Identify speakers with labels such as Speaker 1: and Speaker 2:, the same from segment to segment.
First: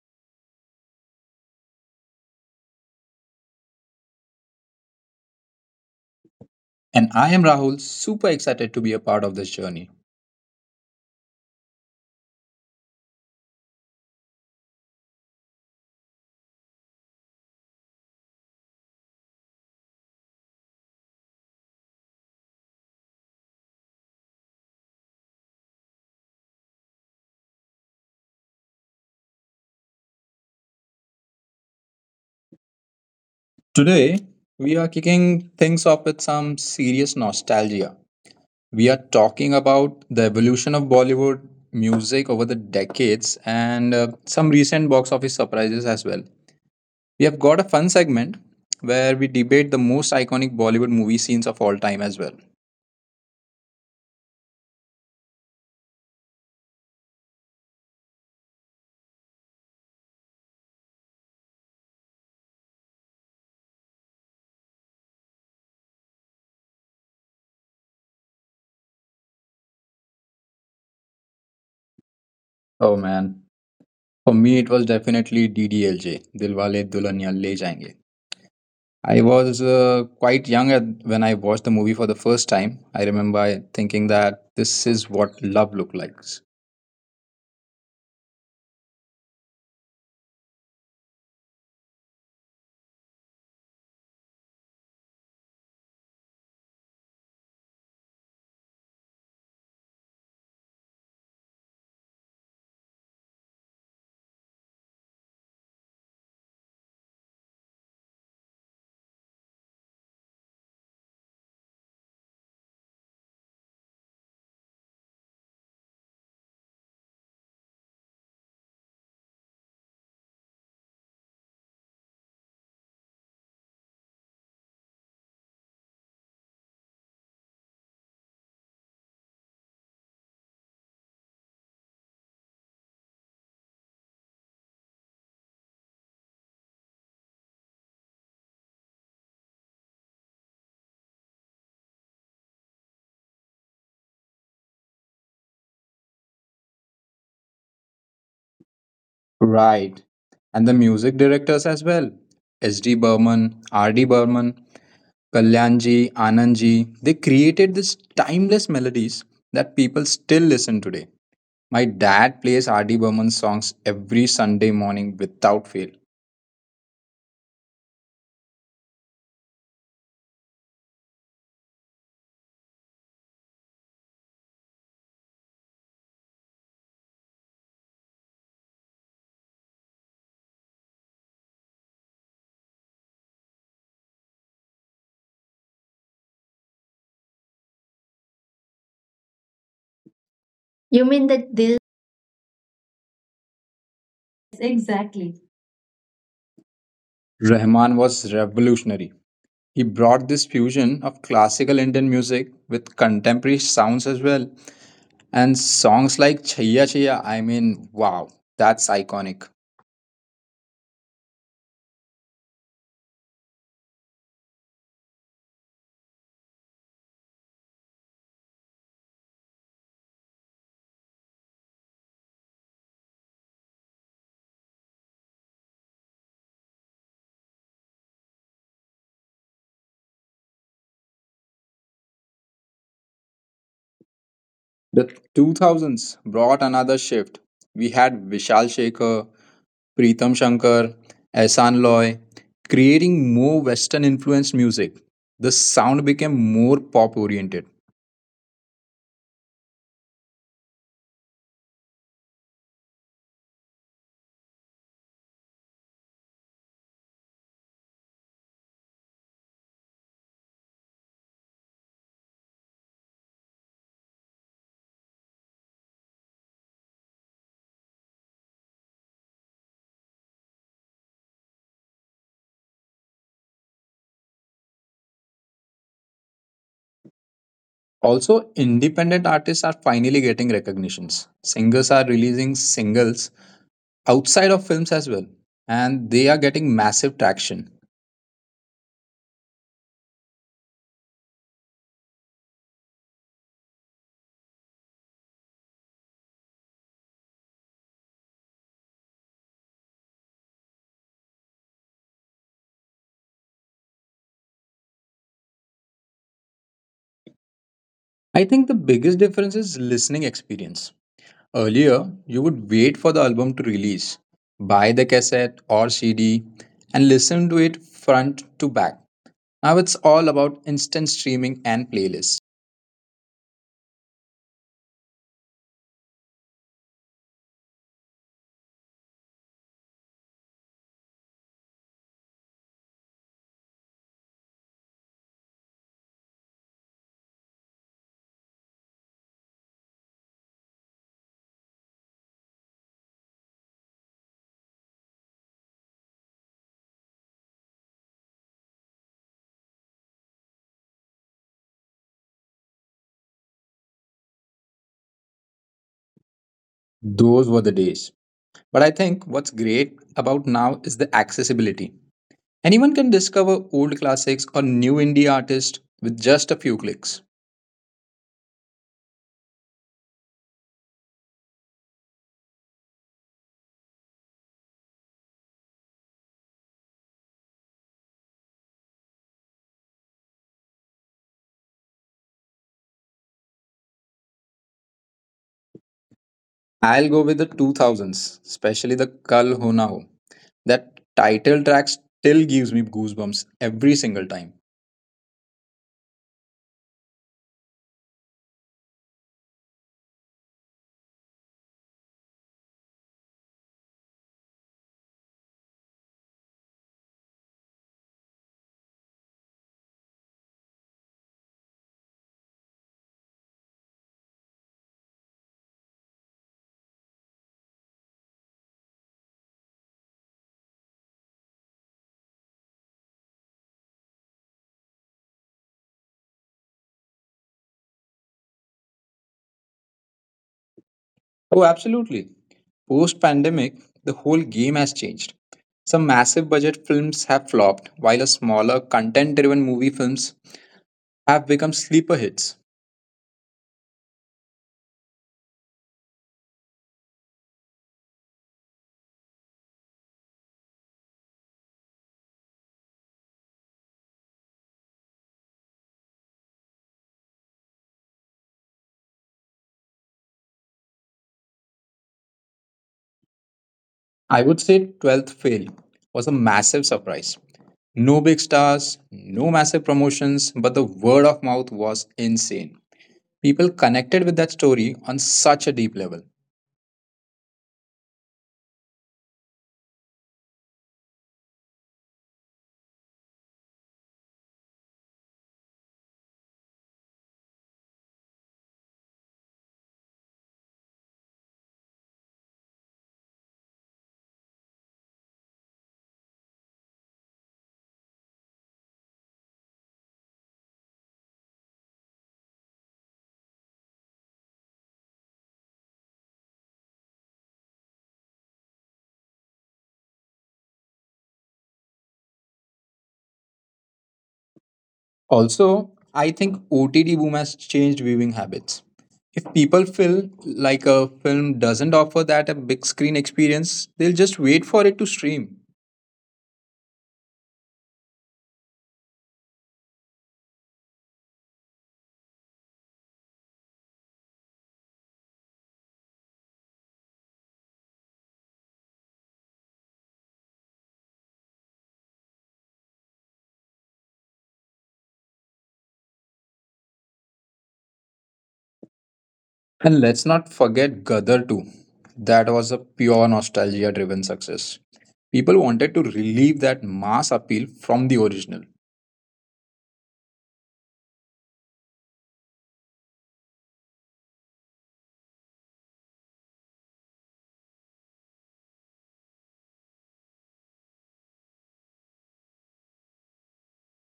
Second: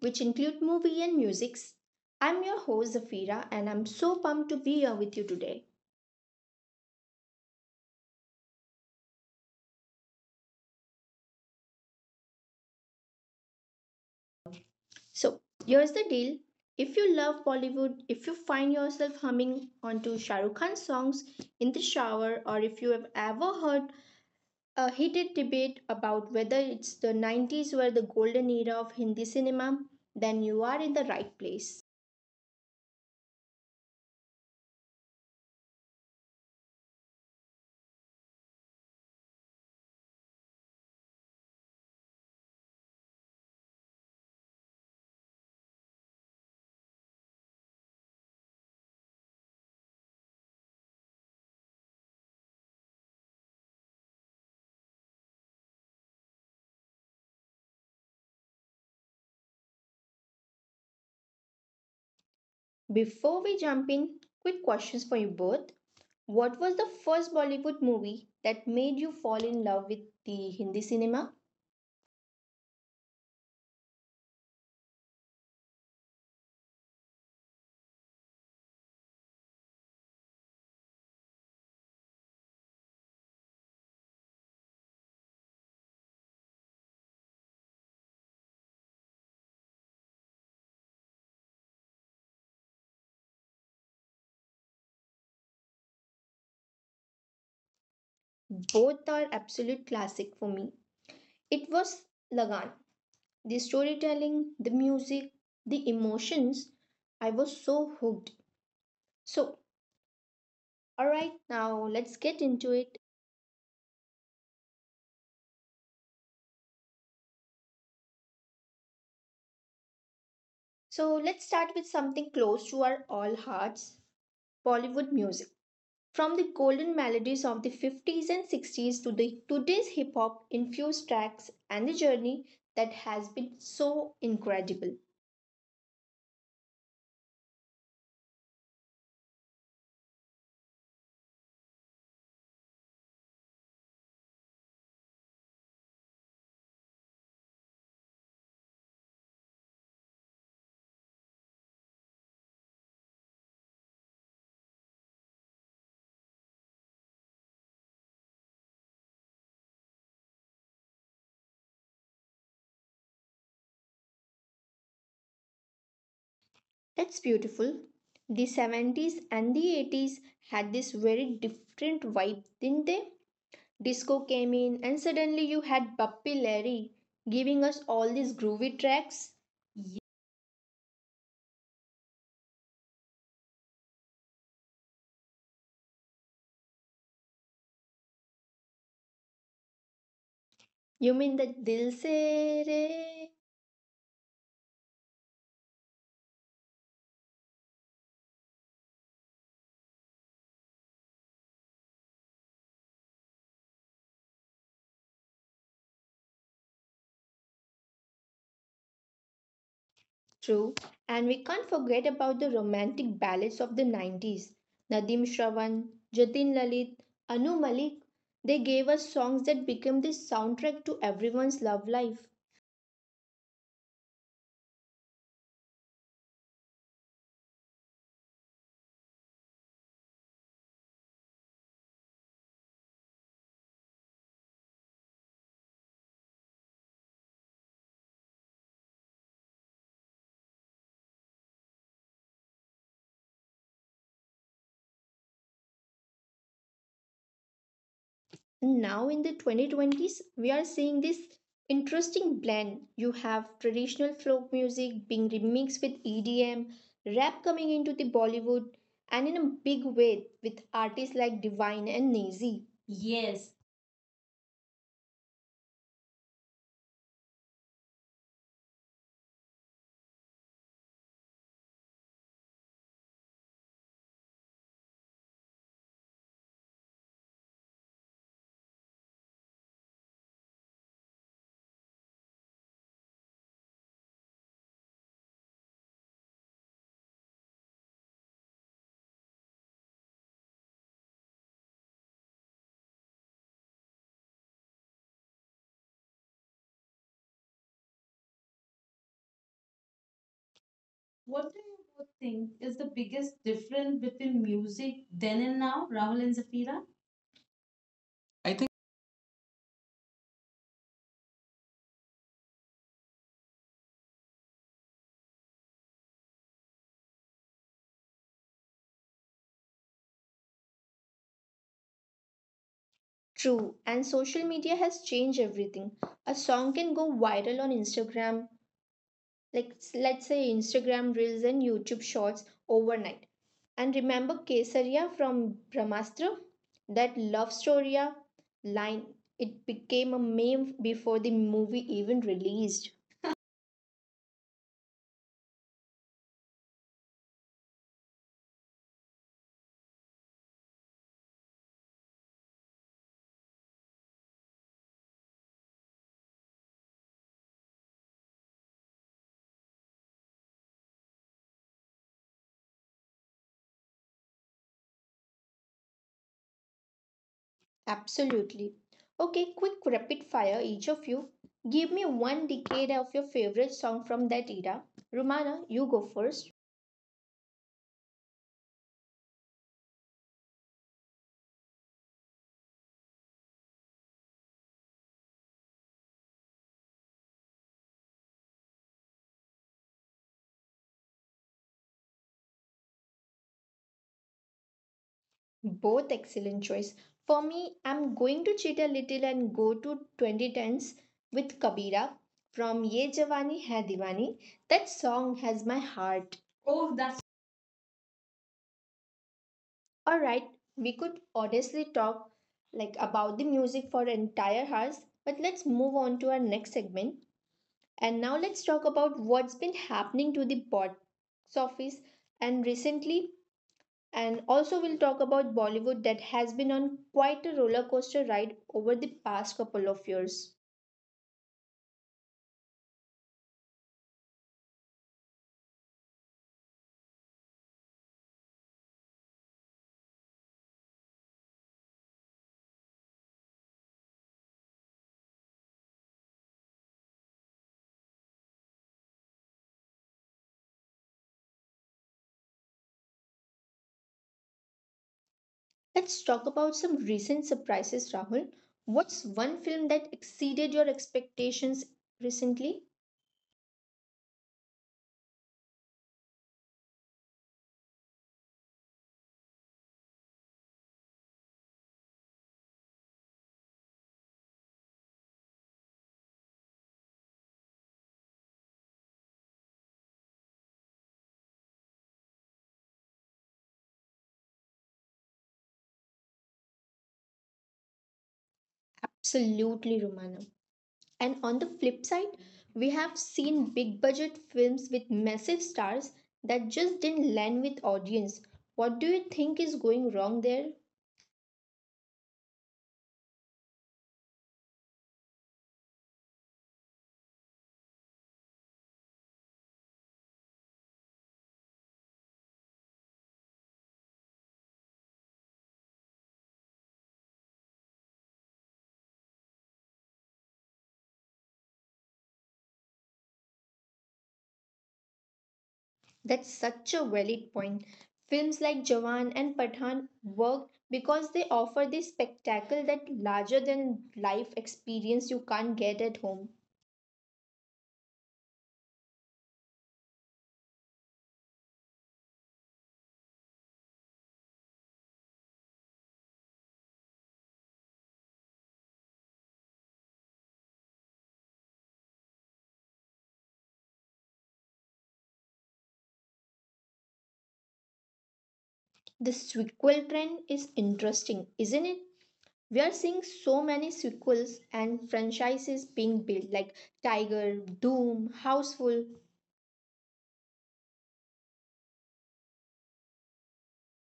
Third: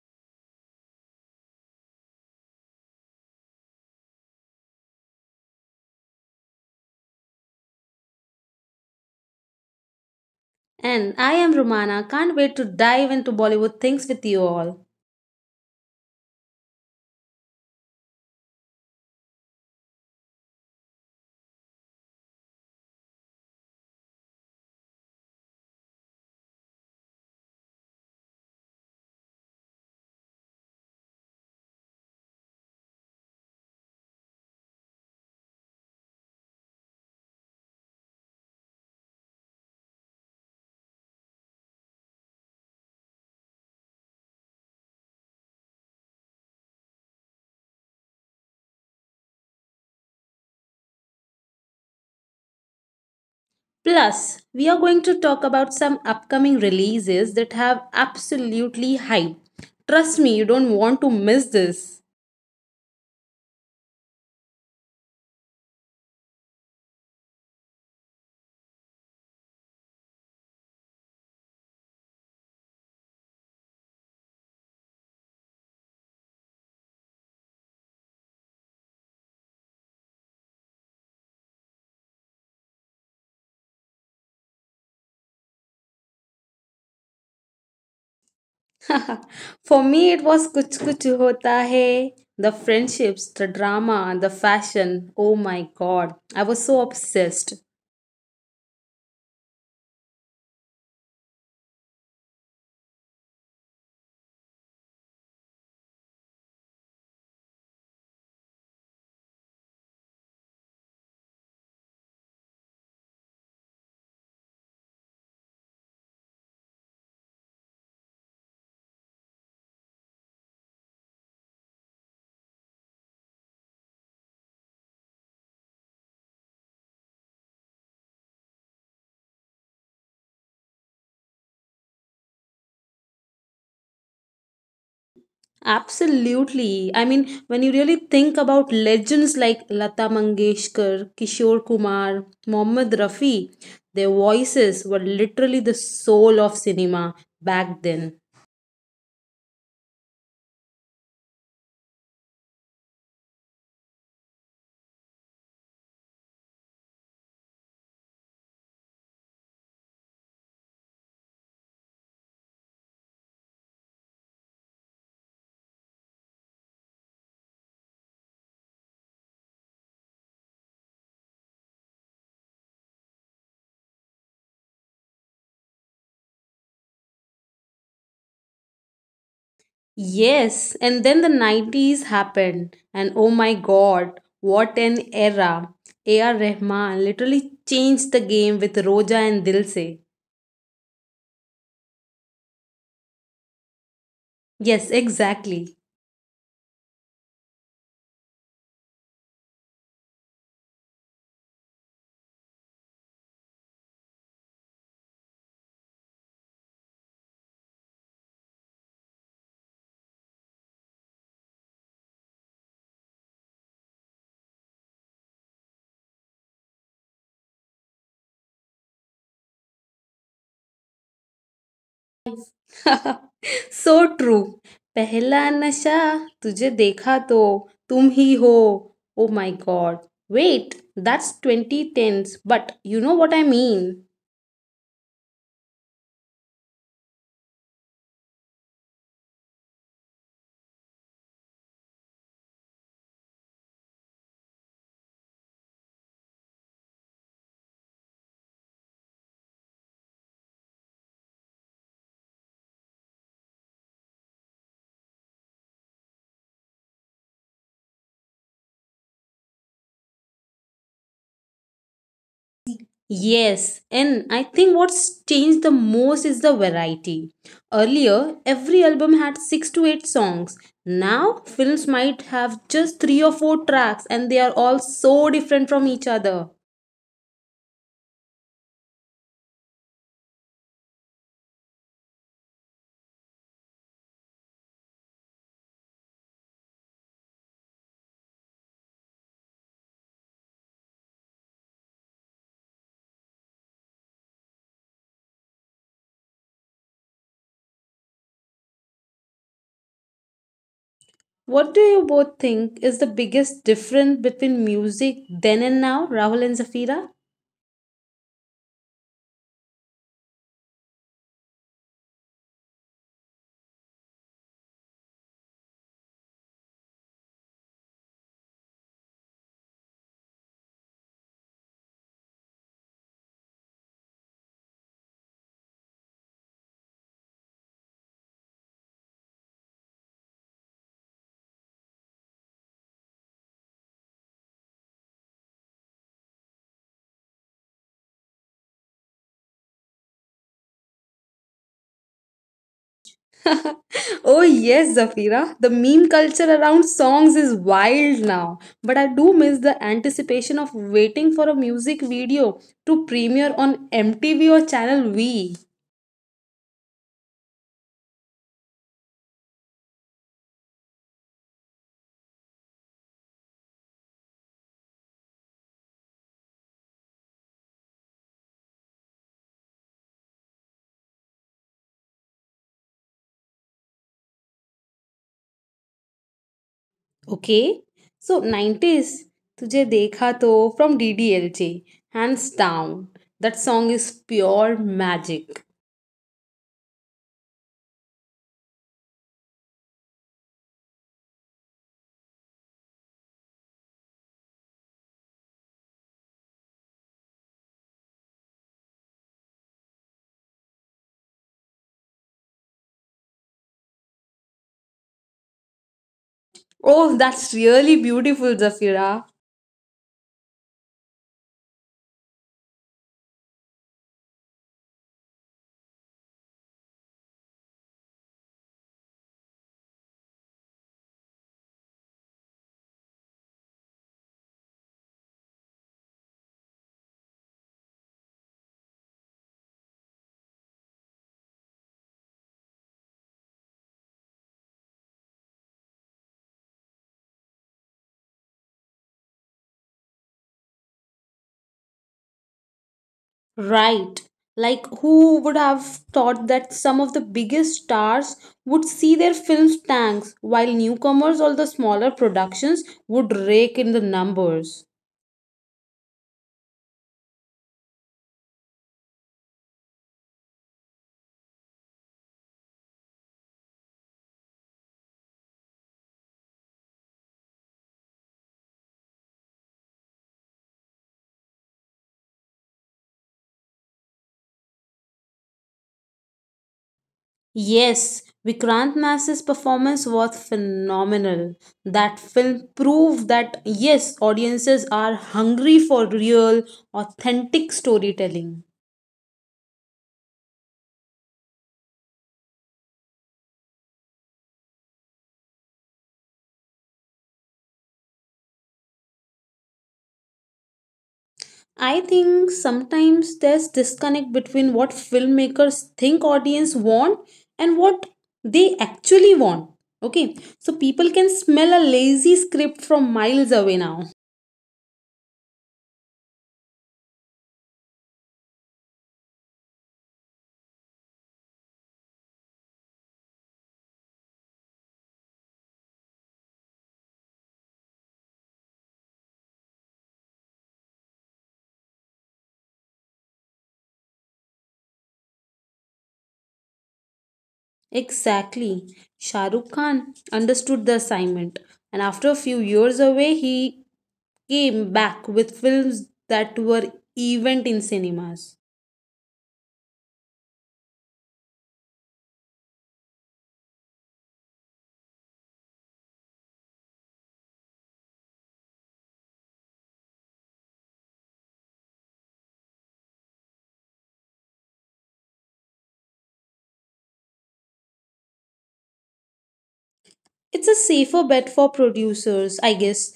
Speaker 1: which include movie and musics. I'm your host Zafira, and I'm so pumped to be here with you today.
Speaker 2: And I am Rahul, super excited to be a part of this journey.
Speaker 3: And I am Romana. Can't wait to dive into Bollywood things with you all.
Speaker 1: So here's the deal: if you love Bollywood, if you find yourself humming onto Shah Rukh Khan's songs in the shower, or if you have ever heard a heated debate about whether it's the 90s were the golden era of Hindi cinema, then you are in the right place.
Speaker 2: Today, we are kicking things off with some serious nostalgia. We are talking about the evolution of Bollywood music over the decades and some recent box office surprises as well. We have got a fun segment where we debate the most iconic Bollywood movie scenes of all time as well.
Speaker 3: Plus, we are going to talk about some upcoming releases that have absolutely hype. Trust me, you don't want to miss this.
Speaker 1: Before we jump in, quick questions for you both. What was the first Bollywood movie that made you fall in love with the Hindi cinema?
Speaker 2: Oh man. For me, it was definitely DDLJ, Dilwale Dulhania Le Jayenge. I was quite young when I watched the movie for the first time. I remember I thinking that this is what love looked like.
Speaker 3: For me, it was Kuch Kuch Hota Hai. The friendships, the drama, the fashion. Oh my god, I was so obsessed.
Speaker 1: Both are absolute classic for me. It was Lagan. The storytelling, the music, the emotions, I was so hooked. So, all right, now let's get into it. So, let's start with something close to our all hearts, Bollywood music. From the golden melodies of the 50s and 60s to the today's hip hop infused tracks and the journey that has been so incredible.
Speaker 3: Absolutely. I mean, when you really think about legends like Lata Mangeshkar, Kishore Kumar, Mohammed Rafi, their voices were literally the soul of cinema back then.
Speaker 2: Right. And the music directors as well. S.D. Burman, R.D. Burman, Kalyanji, Anandji, they created these timeless melodies that people still listen today. My dad plays R.D. Burman's songs every Sunday morning without fail.
Speaker 1: That's beautiful. The 70s and the 80s had this very different vibe, didn't they? Disco came in and suddenly you had Bappi Lahiri giving us all these groovy tracks.
Speaker 3: Yes, and then the 90s happened, and oh my god, what an era! A.R. Rahman literally changed the game with Roja and Dil Se.
Speaker 2: You
Speaker 1: You
Speaker 2: mean
Speaker 1: mean the
Speaker 2: that this?
Speaker 1: Dil Se Re.
Speaker 3: Yes,
Speaker 2: Exactly.
Speaker 3: exactly.
Speaker 2: Rahman was revolutionary. He brought this fusion of classical Indian music with contemporary sounds as well. And songs like Chaya Chaya, I mean, wow, that's iconic.
Speaker 1: True, and we can't forget about the romantic ballads of the 90s. Nadeem Shravan, Jatin Lalit, Anu Malik, they gave us songs that became the soundtrack to everyone's love life.
Speaker 3: So true पहला नशा तुझे देखा तो तुम ही हो oh my god wait that's 2010s, but you know what I mean.
Speaker 2: The 2000s brought another shift. We had Vishal Shekhar, Pritam Shankar, Ehsan Loy, creating more Western influenced music. The sound became more pop oriented.
Speaker 1: And now in the 2020s, we are seeing this interesting blend. You have traditional folk music being remixed with EDM, rap coming into the Bollywood, and in a big way with artists like Divine and Nazy. Yes.
Speaker 3: Yes, and I think what's changed the most is the variety. Earlier, every album had 6 to 8 songs. Now, films might have just 3 or 4 tracks, and they are all so different from each other.
Speaker 2: Also, independent artists are finally getting recognitions. Singers are releasing singles outside of films as well, and they are getting massive traction.
Speaker 1: What do you
Speaker 3: What do
Speaker 1: both
Speaker 3: you
Speaker 1: think
Speaker 3: both
Speaker 1: is the
Speaker 3: think is the
Speaker 1: biggest
Speaker 3: biggest
Speaker 1: difference
Speaker 3: difference
Speaker 1: between
Speaker 3: between
Speaker 1: music
Speaker 3: music
Speaker 1: then and
Speaker 3: then
Speaker 1: now,
Speaker 3: and
Speaker 1: Rahul
Speaker 3: now,
Speaker 1: and
Speaker 3: Rahul and
Speaker 1: Zafira?
Speaker 3: Zafira?
Speaker 2: I
Speaker 1: I
Speaker 2: think
Speaker 1: think.
Speaker 2: the biggest difference is listening experience. Earlier, you would wait for the album to release, buy the cassette or cd, and listen to it front to back. Now it's all about instant streaming and playlists.
Speaker 1: True, and social media has changed everything. A song can go viral on Instagram, let's say Instagram Reels and YouTube Shorts overnight. And remember Kesariya from Brahmastra? That love story line, it became a meme before the movie even released.
Speaker 3: Oh, yes, Zafira. The meme culture around songs is wild now. But I do miss the anticipation of waiting for a music video to premiere on MTV or Channel V.
Speaker 2: Those were the days, but I think what's great about now is the accessibility. Anyone can discover old classics or new indie artists with just a few clicks.
Speaker 1: Absolutely. Okay, quick rapid fire, each of you. Give me one decade of your favorite song from that era. Romana, you go first.
Speaker 3: Okay? So, 90s, Tujhe Dekha To from DDLJ. Hands down. That song is pure magic.
Speaker 2: I'll go with the 2000s, especially the Kal Ho Na Ho. That title track still gives me goosebumps every single time.
Speaker 1: Both excellent choice. For me, I'm going to cheat a little and go to 2010s with Kabira from Ye Jawani Hai Diwani. That song has my heart. Oh, that's
Speaker 3: Oh, that's really beautiful, Zafira.
Speaker 1: all right. We could honestly talk like about the music for entire hours, but let's move on to our next segment. And now let's talk about what's been happening to the box office and recently. And also, we'll talk about Bollywood that has been on quite a roller coaster ride over the past couple of years.
Speaker 2: Oh, absolutely. Post pandemic, the whole game has changed. Some massive budget films have flopped, while a smaller, content driven movie films have become sleeper hits.
Speaker 3: Right. Like, who would have thought that some of the biggest stars would see their films tanks, while newcomers or the smaller productions would rake in the
Speaker 1: Let's talk
Speaker 3: numbers?
Speaker 1: about some recent surprises, Rahul. What's one film that exceeded your expectations recently?
Speaker 2: I would say 12th Fail was a massive surprise. No big stars, no massive promotions, but the word of mouth was insane. People connected with that story on such a deep level.
Speaker 3: Yes, Vikrant Mass's performance was phenomenal. That film proved that, yes, audiences are hungry for real, authentic
Speaker 1: Absolutely,
Speaker 3: storytelling.
Speaker 1: Romana. And on the flip side, we have seen big budget films with massive stars that just didn't land with audience. What do you think is going wrong there?
Speaker 3: I think sometimes there's disconnect between what filmmakers think audience want and what they actually want. Okay, so people can smell a lazy script from miles away now.
Speaker 2: Also, I think OTD boom has changed viewing habits. If people feel like a film doesn't offer that a big screen experience, they'll just wait for it to stream.
Speaker 1: That's such a valid point. Films like Jawan and Pathan work because they offer this spectacle that larger than life experience you can't get at home.
Speaker 3: Exactly. Shah Rukh Khan understood the assignment, and after a few years away, he came back with films that were event in cinemas.
Speaker 2: And let's not forget Gadar too. That was a pure nostalgia driven success. People wanted to relieve that mass appeal from the original.
Speaker 1: The sequel trend is interesting, isn't it? We are seeing so many sequels and franchises being built like Tiger, Doom, Houseful.
Speaker 3: It's a safer bet for producers, I guess.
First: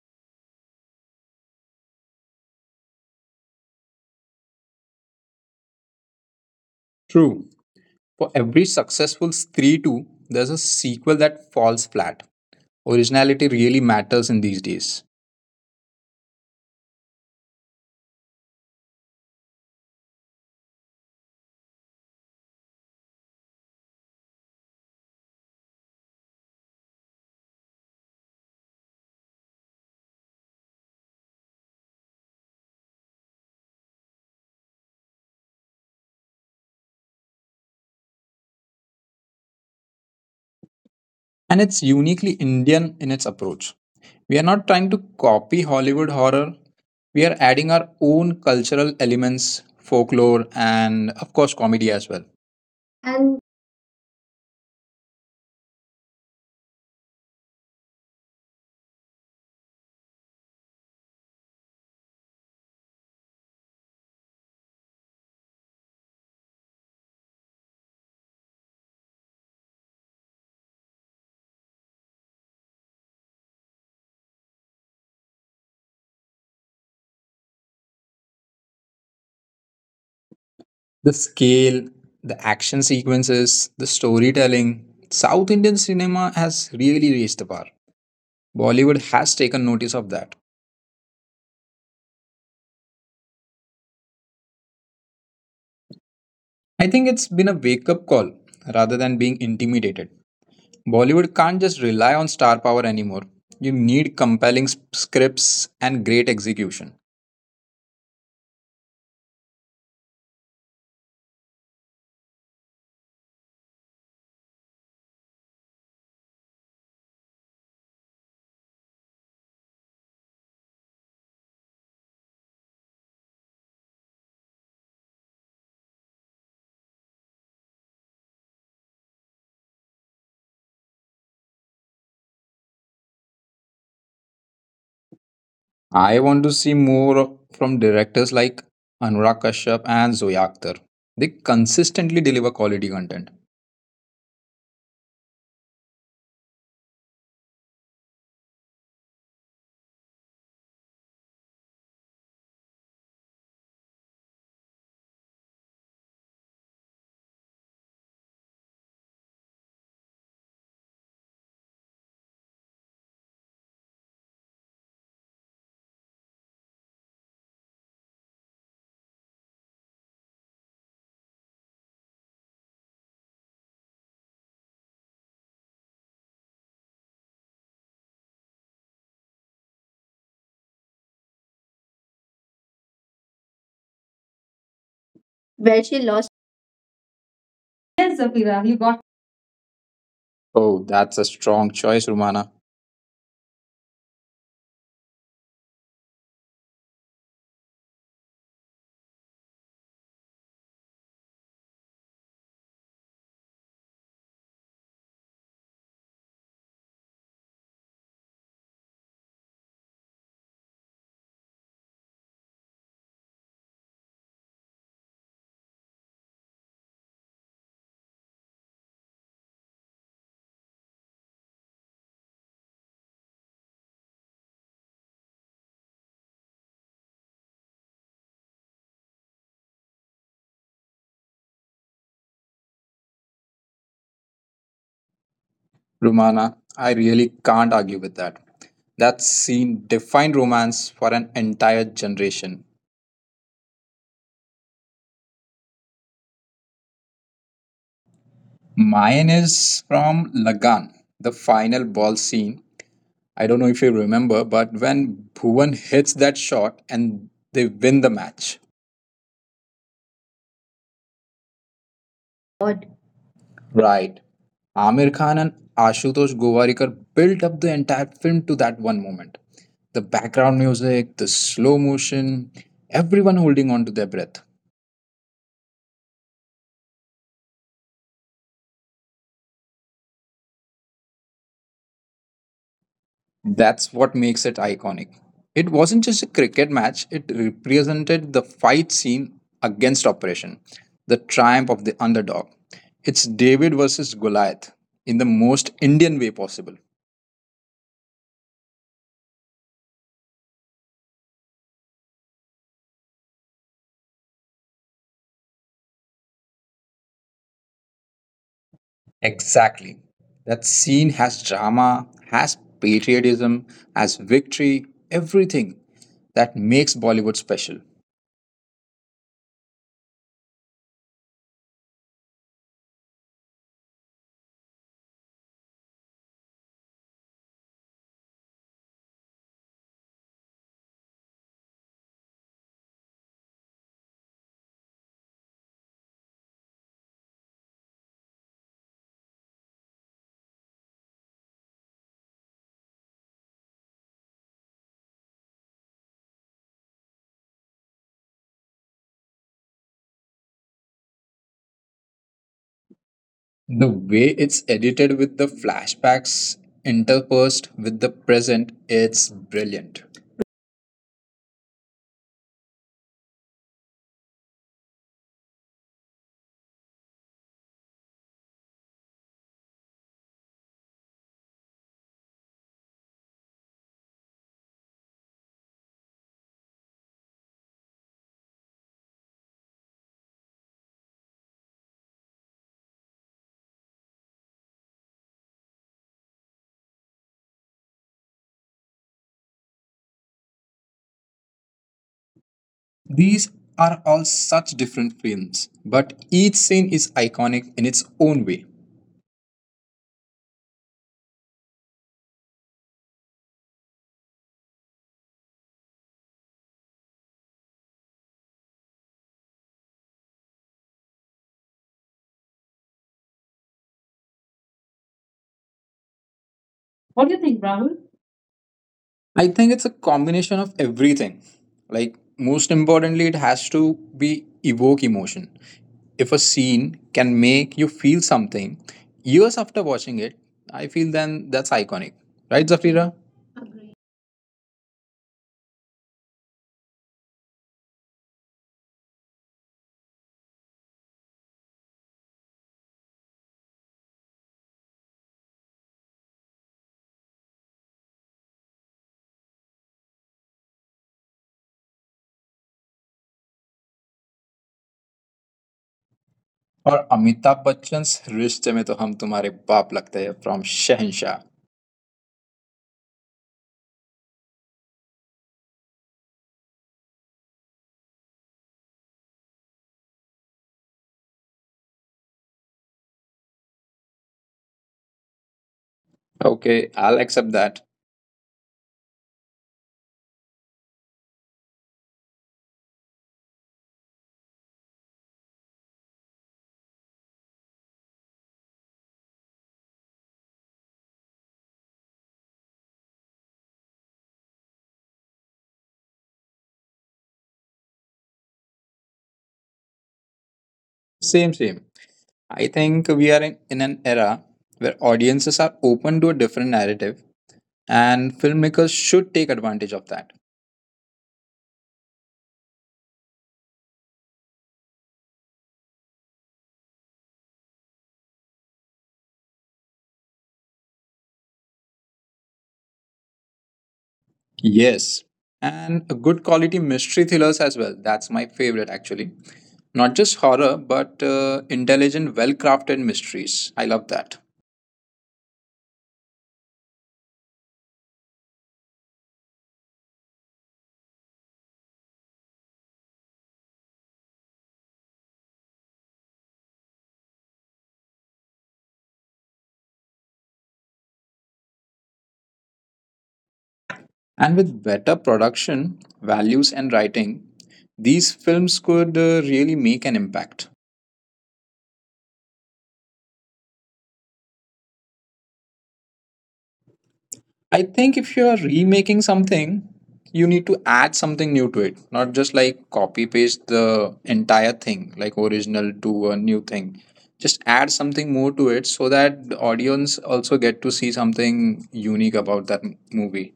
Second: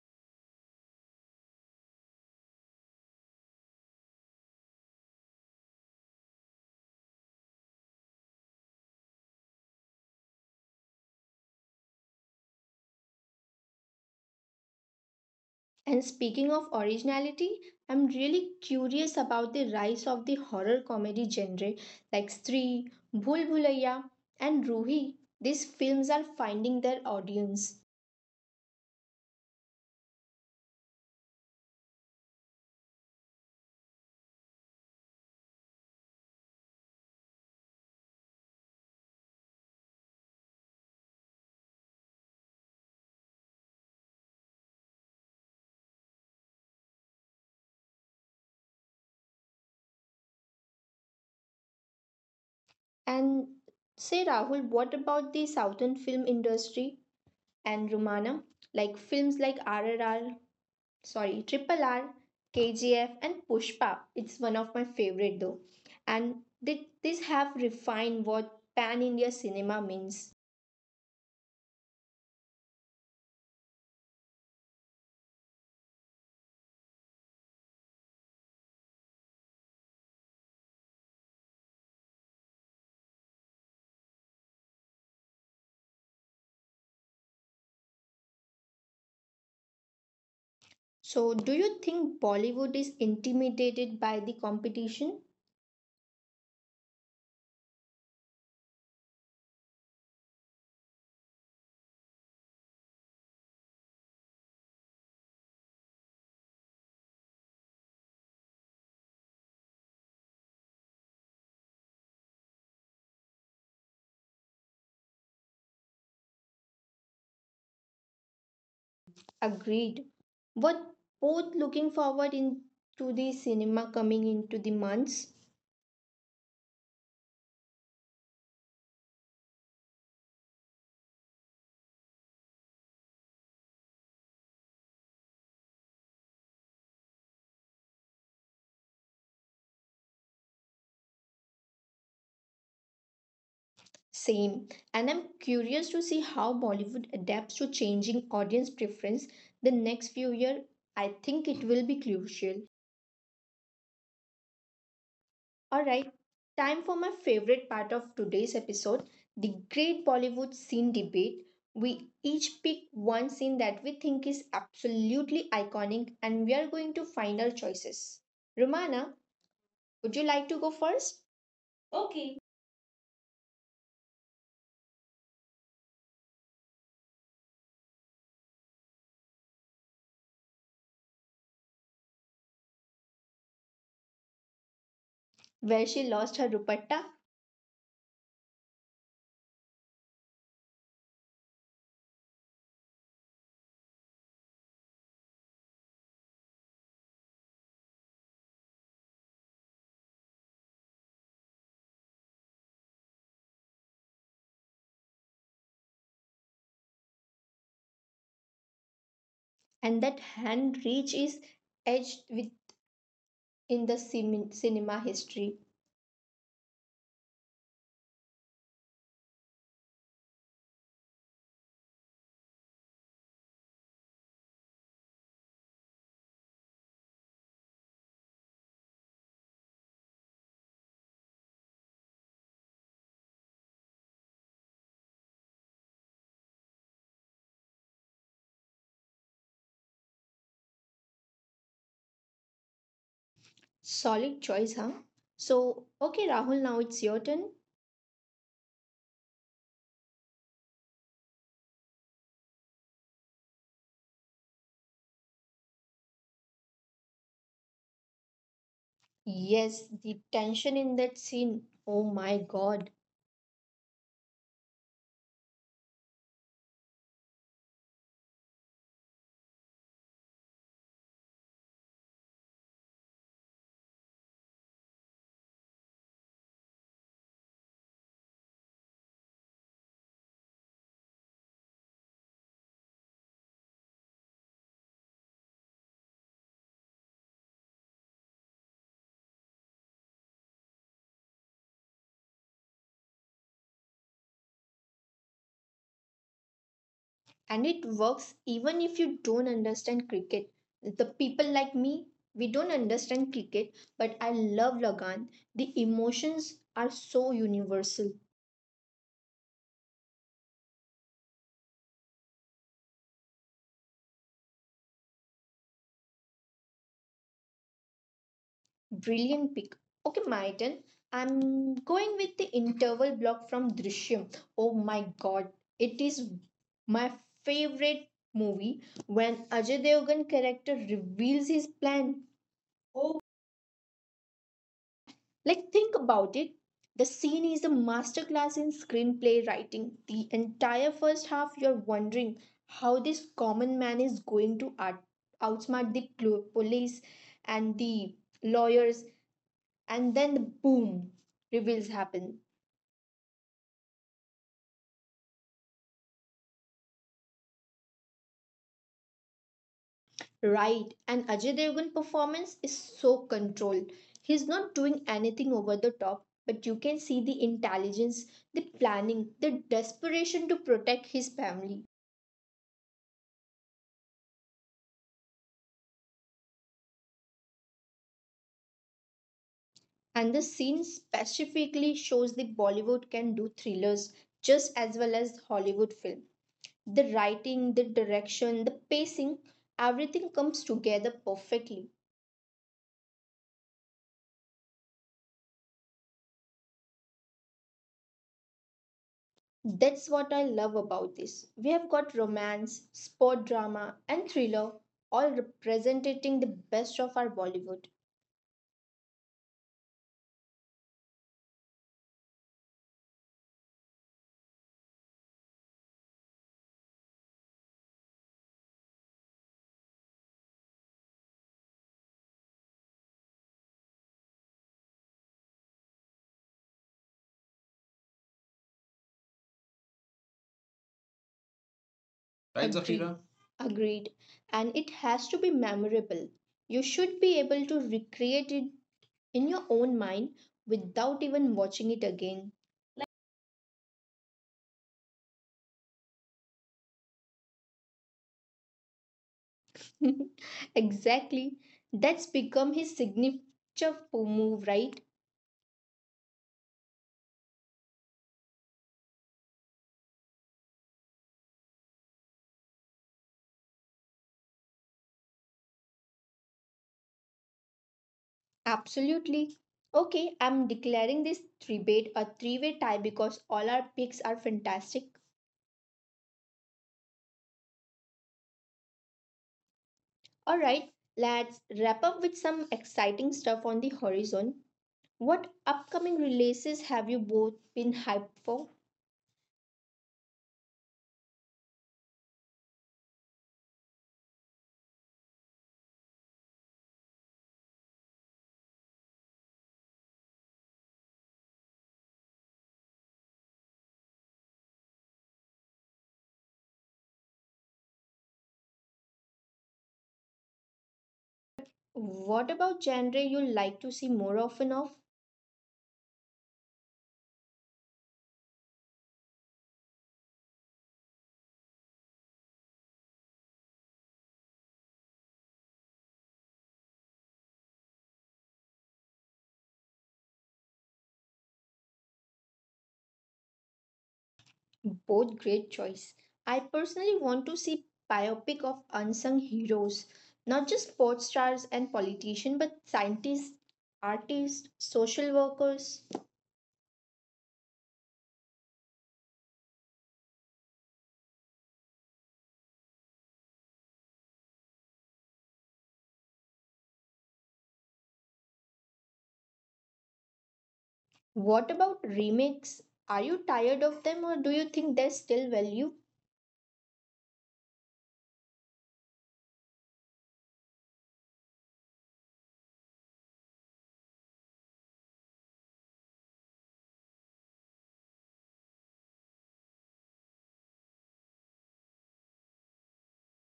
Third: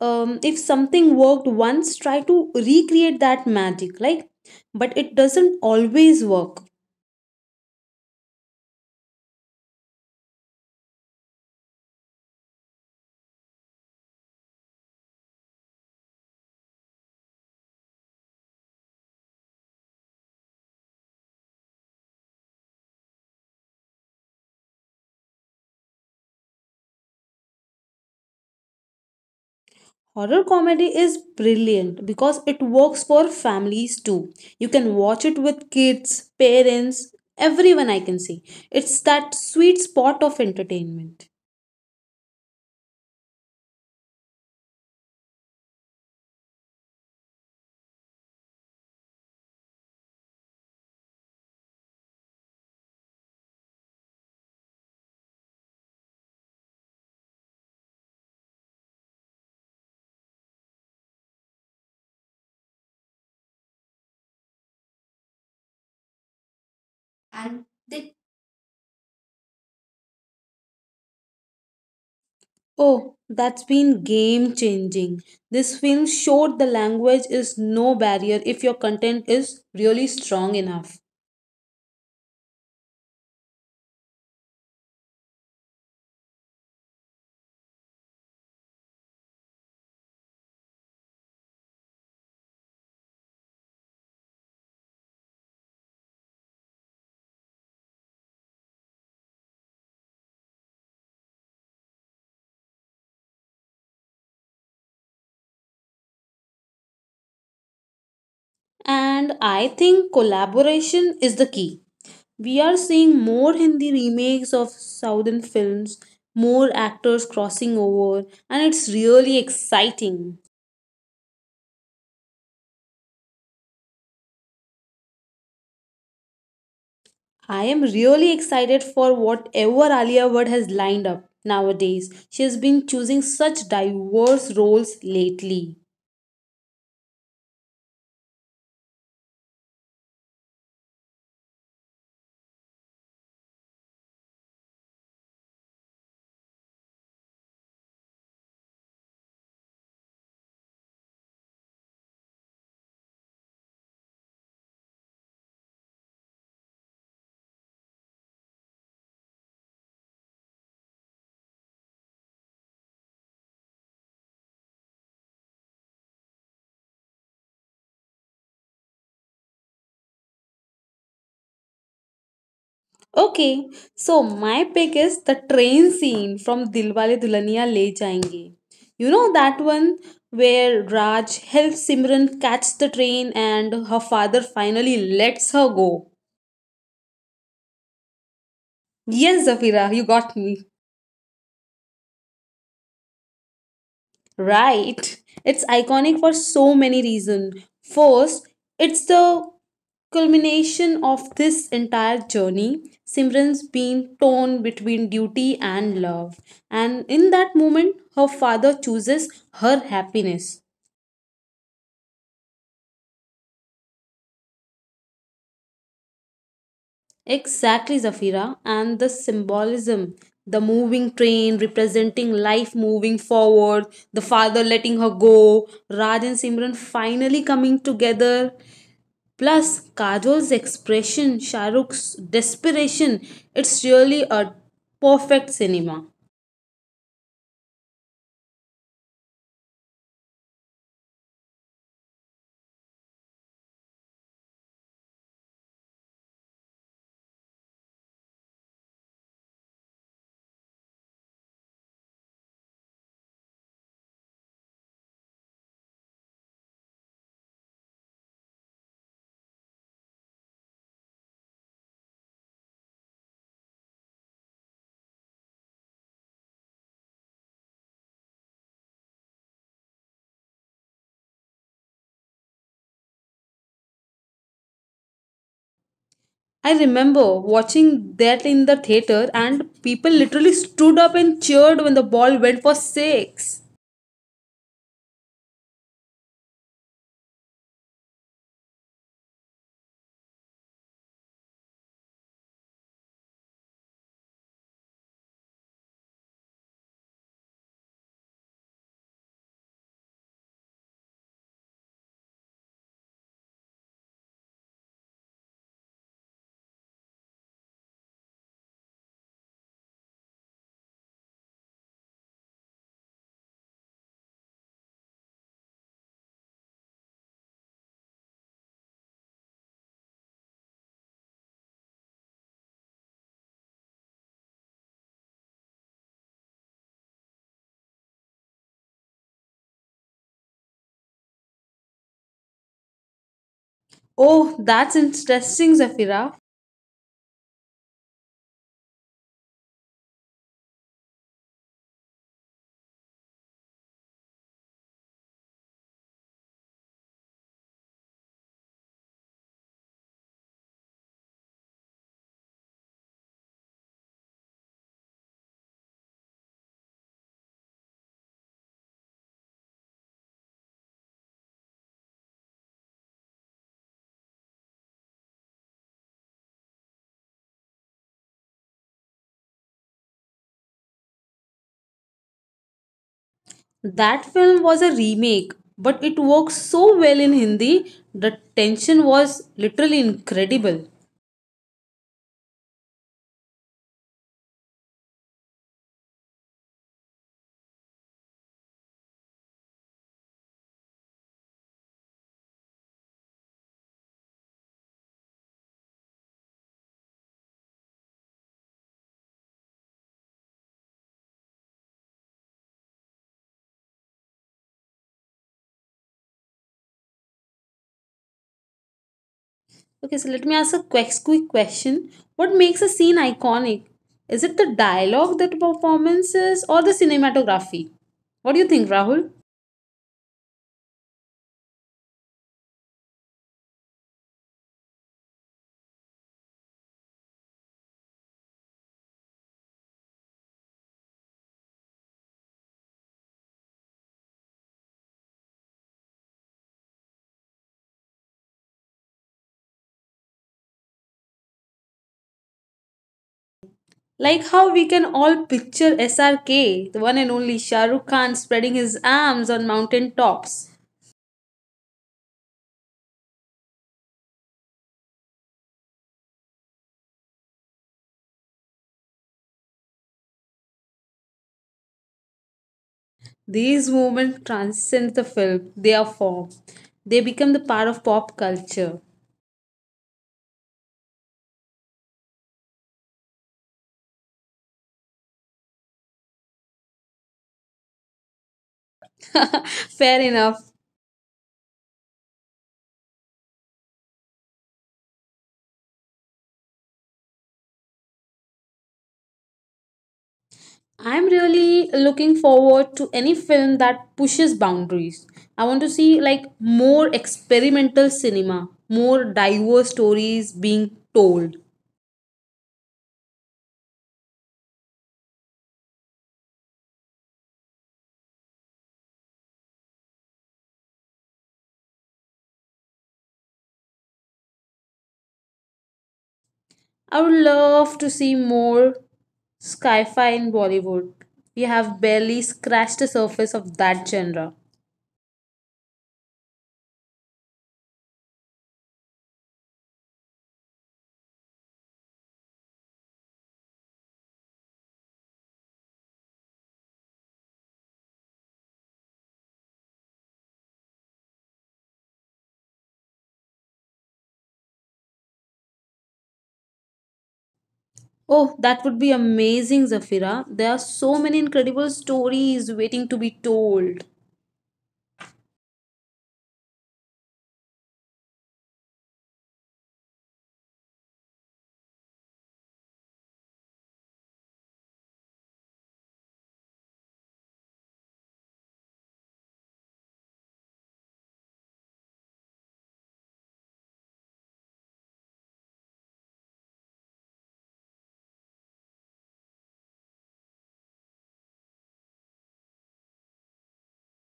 Speaker 3: If something worked once, try to recreate that magic, like, but it doesn't always work.
Speaker 2: True. For every successful 3-2, there's a sequel that falls flat. Originality really matters in these days.
Speaker 1: And speaking of originality, I'm really curious about the rise of the horror comedy genre like Stree, Bhul Bhulaiya, and Ruhi. These films are finding their audience.
Speaker 3: Horror comedy is brilliant because it works for families too. You can watch it with kids, parents, everyone. I can see it's that sweet spot of entertainment.
Speaker 2: And it's uniquely Indian in its approach. We are not trying to copy Hollywood horror, we are adding our own cultural elements, folklore, and of course, comedy as well. And
Speaker 1: And say, Rahul, what about the southern film industry and Romana? Like films like RRR, sorry, Triple R, KGF, and Pushpa. It's one of my favorite though. And these have refined what pan India cinema means.
Speaker 3: Oh, that's been game changing. This film showed the language is no barrier if your content is really strong enough.
Speaker 2: the scale, the action sequences, the storytelling. South Indian cinema has really raised the bar. Bollywood has taken notice of that.
Speaker 1: So, do you think Bollywood is intimidated by the competition?
Speaker 2: I think it's been a wake up call rather than being intimidated. Bollywood can't just rely on star power anymore. You need compelling scripts and great execution.
Speaker 3: And I think collaboration is the key. We are seeing more Hindi remakes of southern films, more actors crossing over, and it's really exciting.
Speaker 1: Agreed. What both looking forward into the cinema coming into the months?
Speaker 3: I am really excited for whatever Alia Bhatt has lined up nowadays. She has been choosing such diverse roles lately.
Speaker 2: I want to see more from directors like Anurag Kashyap and Zoya Akhtar. They consistently deliver quality content.
Speaker 1: Same. And I'm curious to see how Bollywood adapts to changing audience preference the next few years. I think it will be crucial. All right, time for my favorite part of today's episode, the great Bollywood scene debate. We each pick one scene that we think is absolutely iconic and we are going to find our choices. Romana, would you like to go first? Okay.
Speaker 3: Okay, so my pick is the train scene from Dilwale Dulhania Le Jayenge. You know that one where Raj helps Simran catch the train and her father finally lets her go.
Speaker 2: Where
Speaker 1: Where
Speaker 2: she
Speaker 1: she
Speaker 2: lost.
Speaker 1: lost her dupatta
Speaker 2: Yes,
Speaker 3: Yes,
Speaker 2: Zafira, you got.
Speaker 3: Zafira, you got me.
Speaker 2: Oh, that's a strong choice, Rumana.
Speaker 3: Right. It's iconic for so many reasons. First, it's the culmination of this entire journey. Simran's been torn between duty and love. And in that moment, her father chooses her happiness.
Speaker 1: and that hand reach is edged with in the cinema history.
Speaker 3: Exactly, Zafira. And the symbolism, the moving train representing life moving forward, the father letting her go, Raj and Simran finally coming together. Plus, Kajol's expression, Shahrukh's desperation, it's really a perfect cinema.
Speaker 2: Rumana, I really can't argue with that. That scene defined romance for an entire generation.
Speaker 1: Solid choice, huh? So, okay, Rahul, now it's your turn.
Speaker 2: Mine is from Lagan, the final ball scene. I don't know if you remember, but when Bhuvan hits that shot and they win the match.
Speaker 1: Yes, the tension in that scene. Oh my
Speaker 2: God.
Speaker 1: god.
Speaker 2: Right. Amir Khan and Ashutosh Govarikar built up the entire film to that one moment. The background music, the slow motion, everyone holding on to their breath.
Speaker 3: I remember watching that in the theater, and people literally stood up and cheered when the ball went for six.
Speaker 2: That's what makes it iconic. It wasn't just a cricket match, it represented the fight scene against oppression, the triumph of the underdog. It's David versus Goliath in the most Indian way possible.
Speaker 1: And it works even if you don't understand cricket. The people like me, we don't understand cricket, but I love Lagan. The emotions are so universal.
Speaker 2: Exactly. That scene has drama, has patriotism, has victory, everything that makes Bollywood special.
Speaker 1: Brilliant pick. Okay, my turn. I'm going with the interval block from Drishyam. Oh my god. It is my favorite movie when Ajay Devgan character reveals his plan. oh
Speaker 3: Oh, that's interesting, Zafira.
Speaker 1: Like, think about it. The scene is a masterclass in screenplay writing. The entire first half, you're wondering how this common man is going to outsmart the police and the lawyers, and then the boom, reveals happen.
Speaker 2: The way it's edited with the flashbacks interpersed with the present, it's brilliant.
Speaker 1: Right, and Ajay Devgan performance is so controlled. He's not doing anything over the top, but you can see the intelligence, the planning, the desperation to protect his family.
Speaker 3: That film was a remake, but it works so well in Hindi. The tension was literally incredible.
Speaker 1: And the scene specifically shows that Bollywood can do thrillers just as well as Hollywood film. The writing, the direction, the pacing, everything comes together perfectly.
Speaker 2: These are all such different films, but each scene is iconic in its own way.
Speaker 1: That's what I love about this. We have got romance, sport drama, and thriller all representing the best of our Bollywood.
Speaker 3: Okay, so let me ask a quick question. What makes a scene iconic? Is it the dialogue, the performances, or the cinematography?
Speaker 2: What do you think,
Speaker 3: What do
Speaker 2: Rahul?
Speaker 3: you think, Rahul?
Speaker 2: I think it's a combination of everything. Like, most importantly, it has to be evoke emotion. If a scene can make you feel something years after watching it, I feel then that's iconic. Right,
Speaker 1: Right, agreed.
Speaker 2: Zafira?
Speaker 1: Zafira? Agreed. And it has to be memorable. You should be able to recreate it in your own mind without even watching it again.
Speaker 3: Like how we can all picture SRK, the one and only Shah Rukh Khan spreading his arms on mountain tops.
Speaker 1: Exactly. That's become his signature move, right?
Speaker 2: Or Amitabh Bachchan's Rishte Mein To Hum Tumhare Baap Lagte Hai from Shahenshah.
Speaker 3: These moments transcend the film, their form. They become the part of pop culture.
Speaker 1: Absolutely. Okay, I'm declaring this debate a three-way tie because all our picks are fantastic.
Speaker 2: Okay, I'll accept that.
Speaker 3: Fair enough.
Speaker 1: Alright, let's wrap up with some exciting stuff on the horizon. What upcoming releases have you both been hyped for?
Speaker 3: I'm really looking forward to any film that pushes boundaries. I want to see like more experimental cinema, more diverse stories being told.
Speaker 2: Same. I think we are in an era where audiences are open to a different narrative, and filmmakers should take advantage of that.
Speaker 1: What about genre you like to see more often of?
Speaker 3: I would love to see more sci-fi in Bollywood. We have barely scratched the surface of that genre.
Speaker 2: Yes, and a good quality mystery thrillers as well. That's my favorite, actually. Not just horror, but intelligent, well crafted mysteries. I love that.
Speaker 1: Both great choice. I personally want to see biopic of unsung heroes, not just sports stars and politicians, but scientists, artists, social workers.
Speaker 3: Oh, that would be amazing, Zafira. There are so many incredible stories waiting to be told.
Speaker 2: And with better production, values, and writing, these films could really make an impact.
Speaker 1: What about remakes? Are you tired of them or do you think there's still value?
Speaker 2: I think if you're remaking something, you need to add something new to it, not just like copy paste the entire thing, like original to a new thing. Just add something more to it so that the audience also get to see something unique about that movie.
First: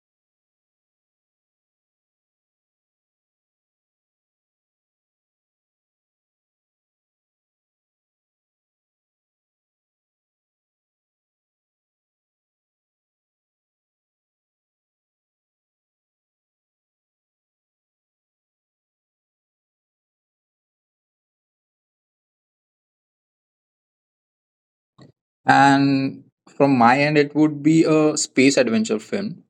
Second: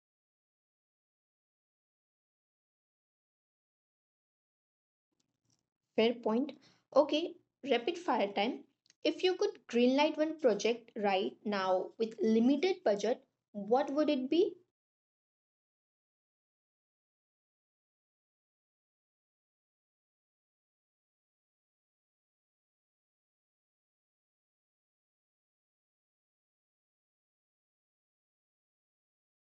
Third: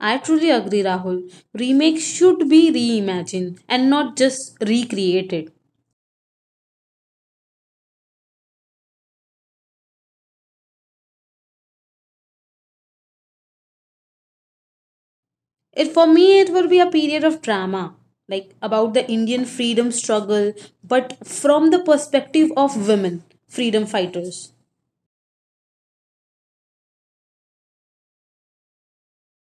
Speaker 3: I truly agree, Rahul. Remakes should be reimagined and not just recreated.
Speaker 1: Fair point. Okay, rapid fire time. If you could greenlight one project right now with limited budget, what would it be?
Speaker 3: It For me, it will be a period of drama, like about the Indian freedom struggle, but from the perspective of women, freedom fighters.
Speaker 2: And from my end, it would be a space adventure film,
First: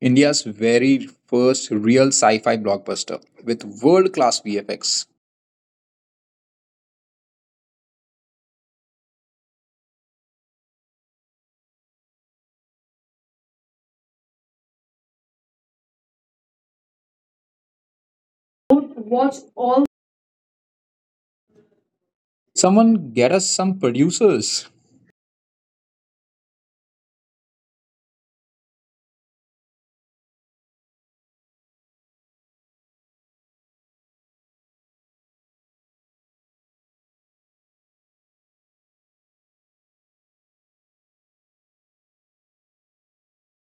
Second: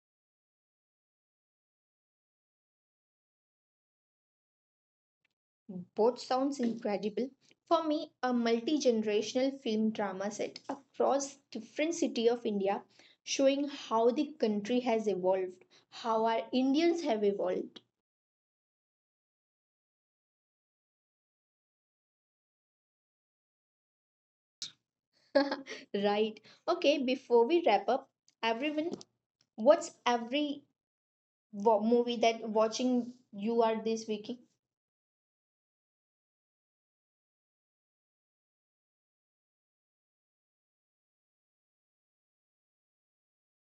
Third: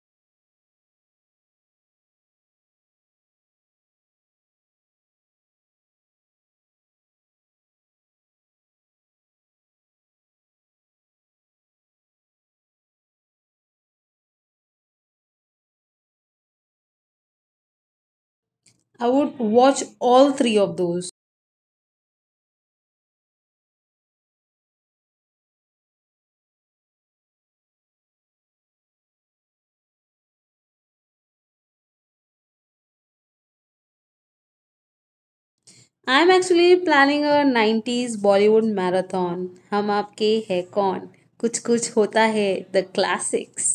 Speaker 2: India's very first real sci fi blockbuster with world class VFX.
Speaker 1: Both sounds incredible. For me, a multi-generational film drama set across different city of India showing how the country has evolved, how our Indians have evolved.
Speaker 3: I
Speaker 2: Watch
Speaker 3: would watch
Speaker 2: all.
Speaker 3: all three of those.
Speaker 2: Someone get us some producers.
Speaker 1: Right. Okay, before we wrap up, everyone, what's every movie that watching you are this week?
Speaker 3: I'm actually planning a 90s Bollywood marathon. Hum aapke hai kaun? Kuch kuch hota hai, the classics.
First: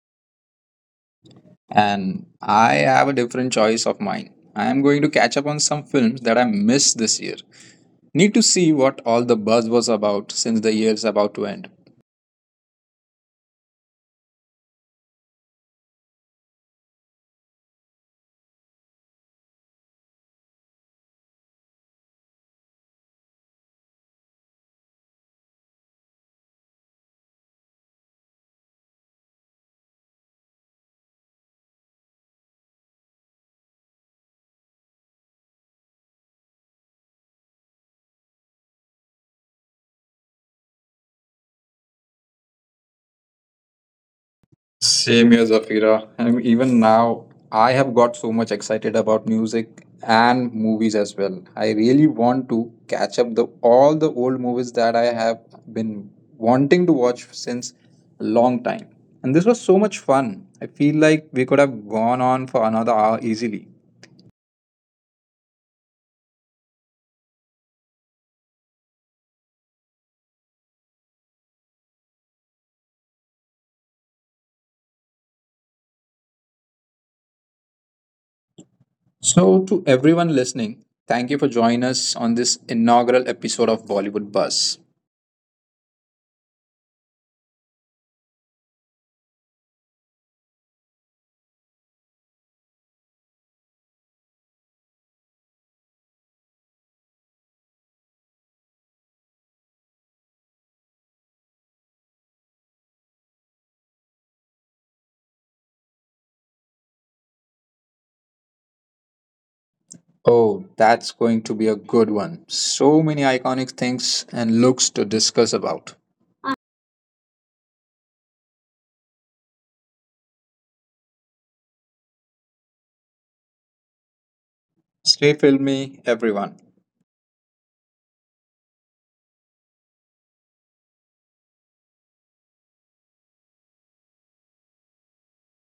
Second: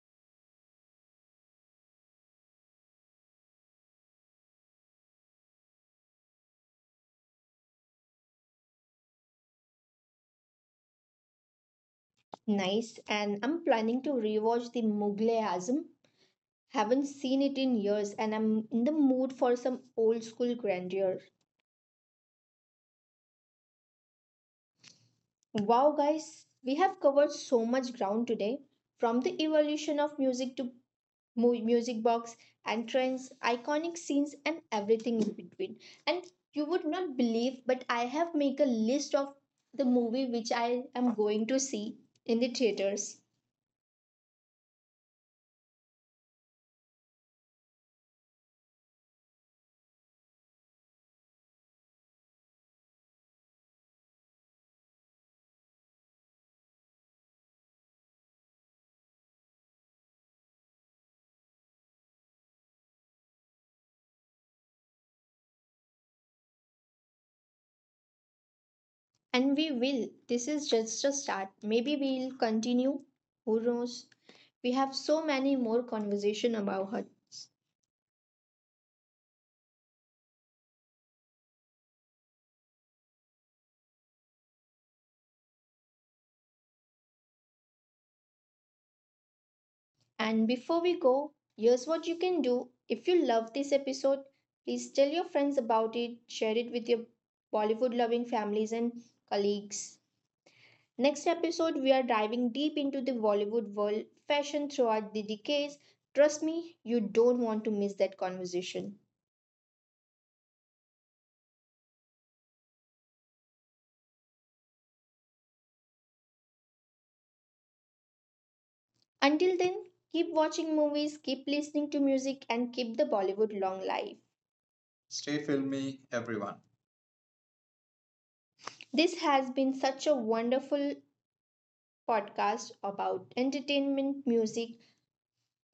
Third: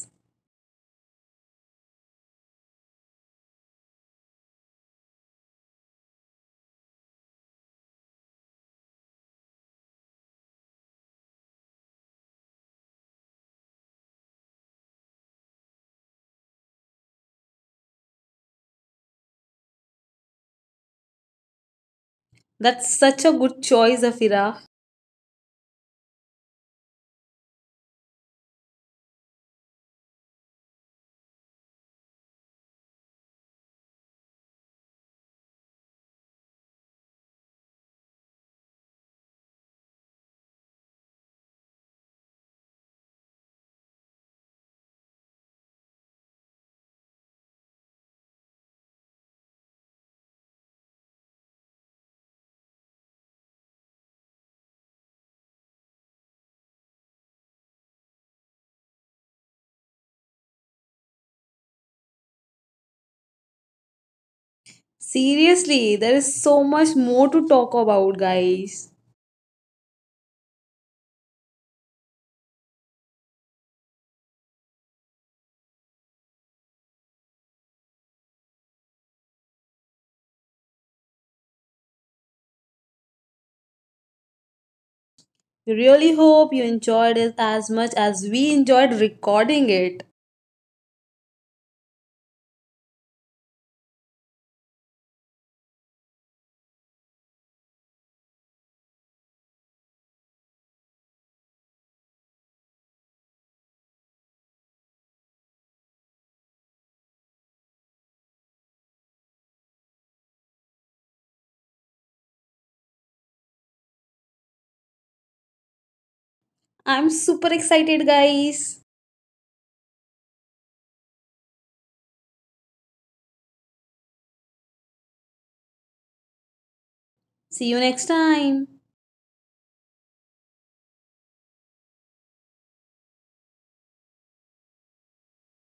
Speaker 2: And I have a different choice of mine. I am going to catch up on some films that I missed this year. Need to see what all the buzz was about since the year's about to end.
Speaker 1: Nice. And I'm planning to rewatch the Mughal Azam. Haven't seen it in years and I'm in the mood for some old school grandeur.
Speaker 3: That's such a good choice, Afira.
Speaker 1: Wow, guys, we have covered so much ground today, from the evolution of music to music box and trends, iconic scenes, and everything in between. And you would not believe, but I have made a list of the movie which I am going to see in the theaters.
Speaker 2: Same here, Zafira. And even now, I have got so much excited about music and movies as well. I really want to catch up the all the old movies that I have been wanting to watch since a long time. And this was so much fun. I feel like we could have gone on for another hour easily.
Speaker 3: Seriously, there is so much more to talk about, guys.
Speaker 1: And we will. This is just a start. Maybe we'll continue. Who knows? We have so many more conversation about her.
Speaker 2: So, to everyone listening, thank you for joining us on this inaugural episode of Bollywood Buzz.
Speaker 3: We really hope you enjoyed it as much as we enjoyed recording it.
Speaker 1: And before we go, here's what you can do. If you love this episode, please tell your friends about it, share it with your Bollywood loving families and colleagues. Next episode, we are diving deep into the Bollywood world, fashion throughout the decades. Trust me, you don't want to miss that conversation.
Speaker 2: Oh, that's going to be a good one. So many iconic things and looks to discuss about.
Speaker 3: I'm super excited, guys.
Speaker 1: Until then, keep watching movies, keep listening to music, and keep the Bollywood long life.
Speaker 2: Stay
Speaker 1: Stay filmy,
Speaker 2: filmy, everyone.
Speaker 1: everyone.
Speaker 3: See you next time.
Speaker 1: This has been such a wonderful podcast about entertainment, music,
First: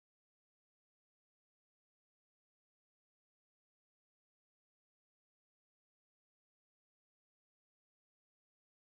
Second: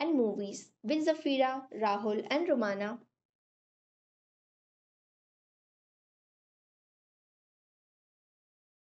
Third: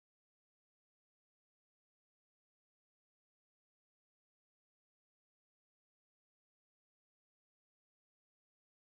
Speaker 1: and movies with Zafira, Rahul, and Romana.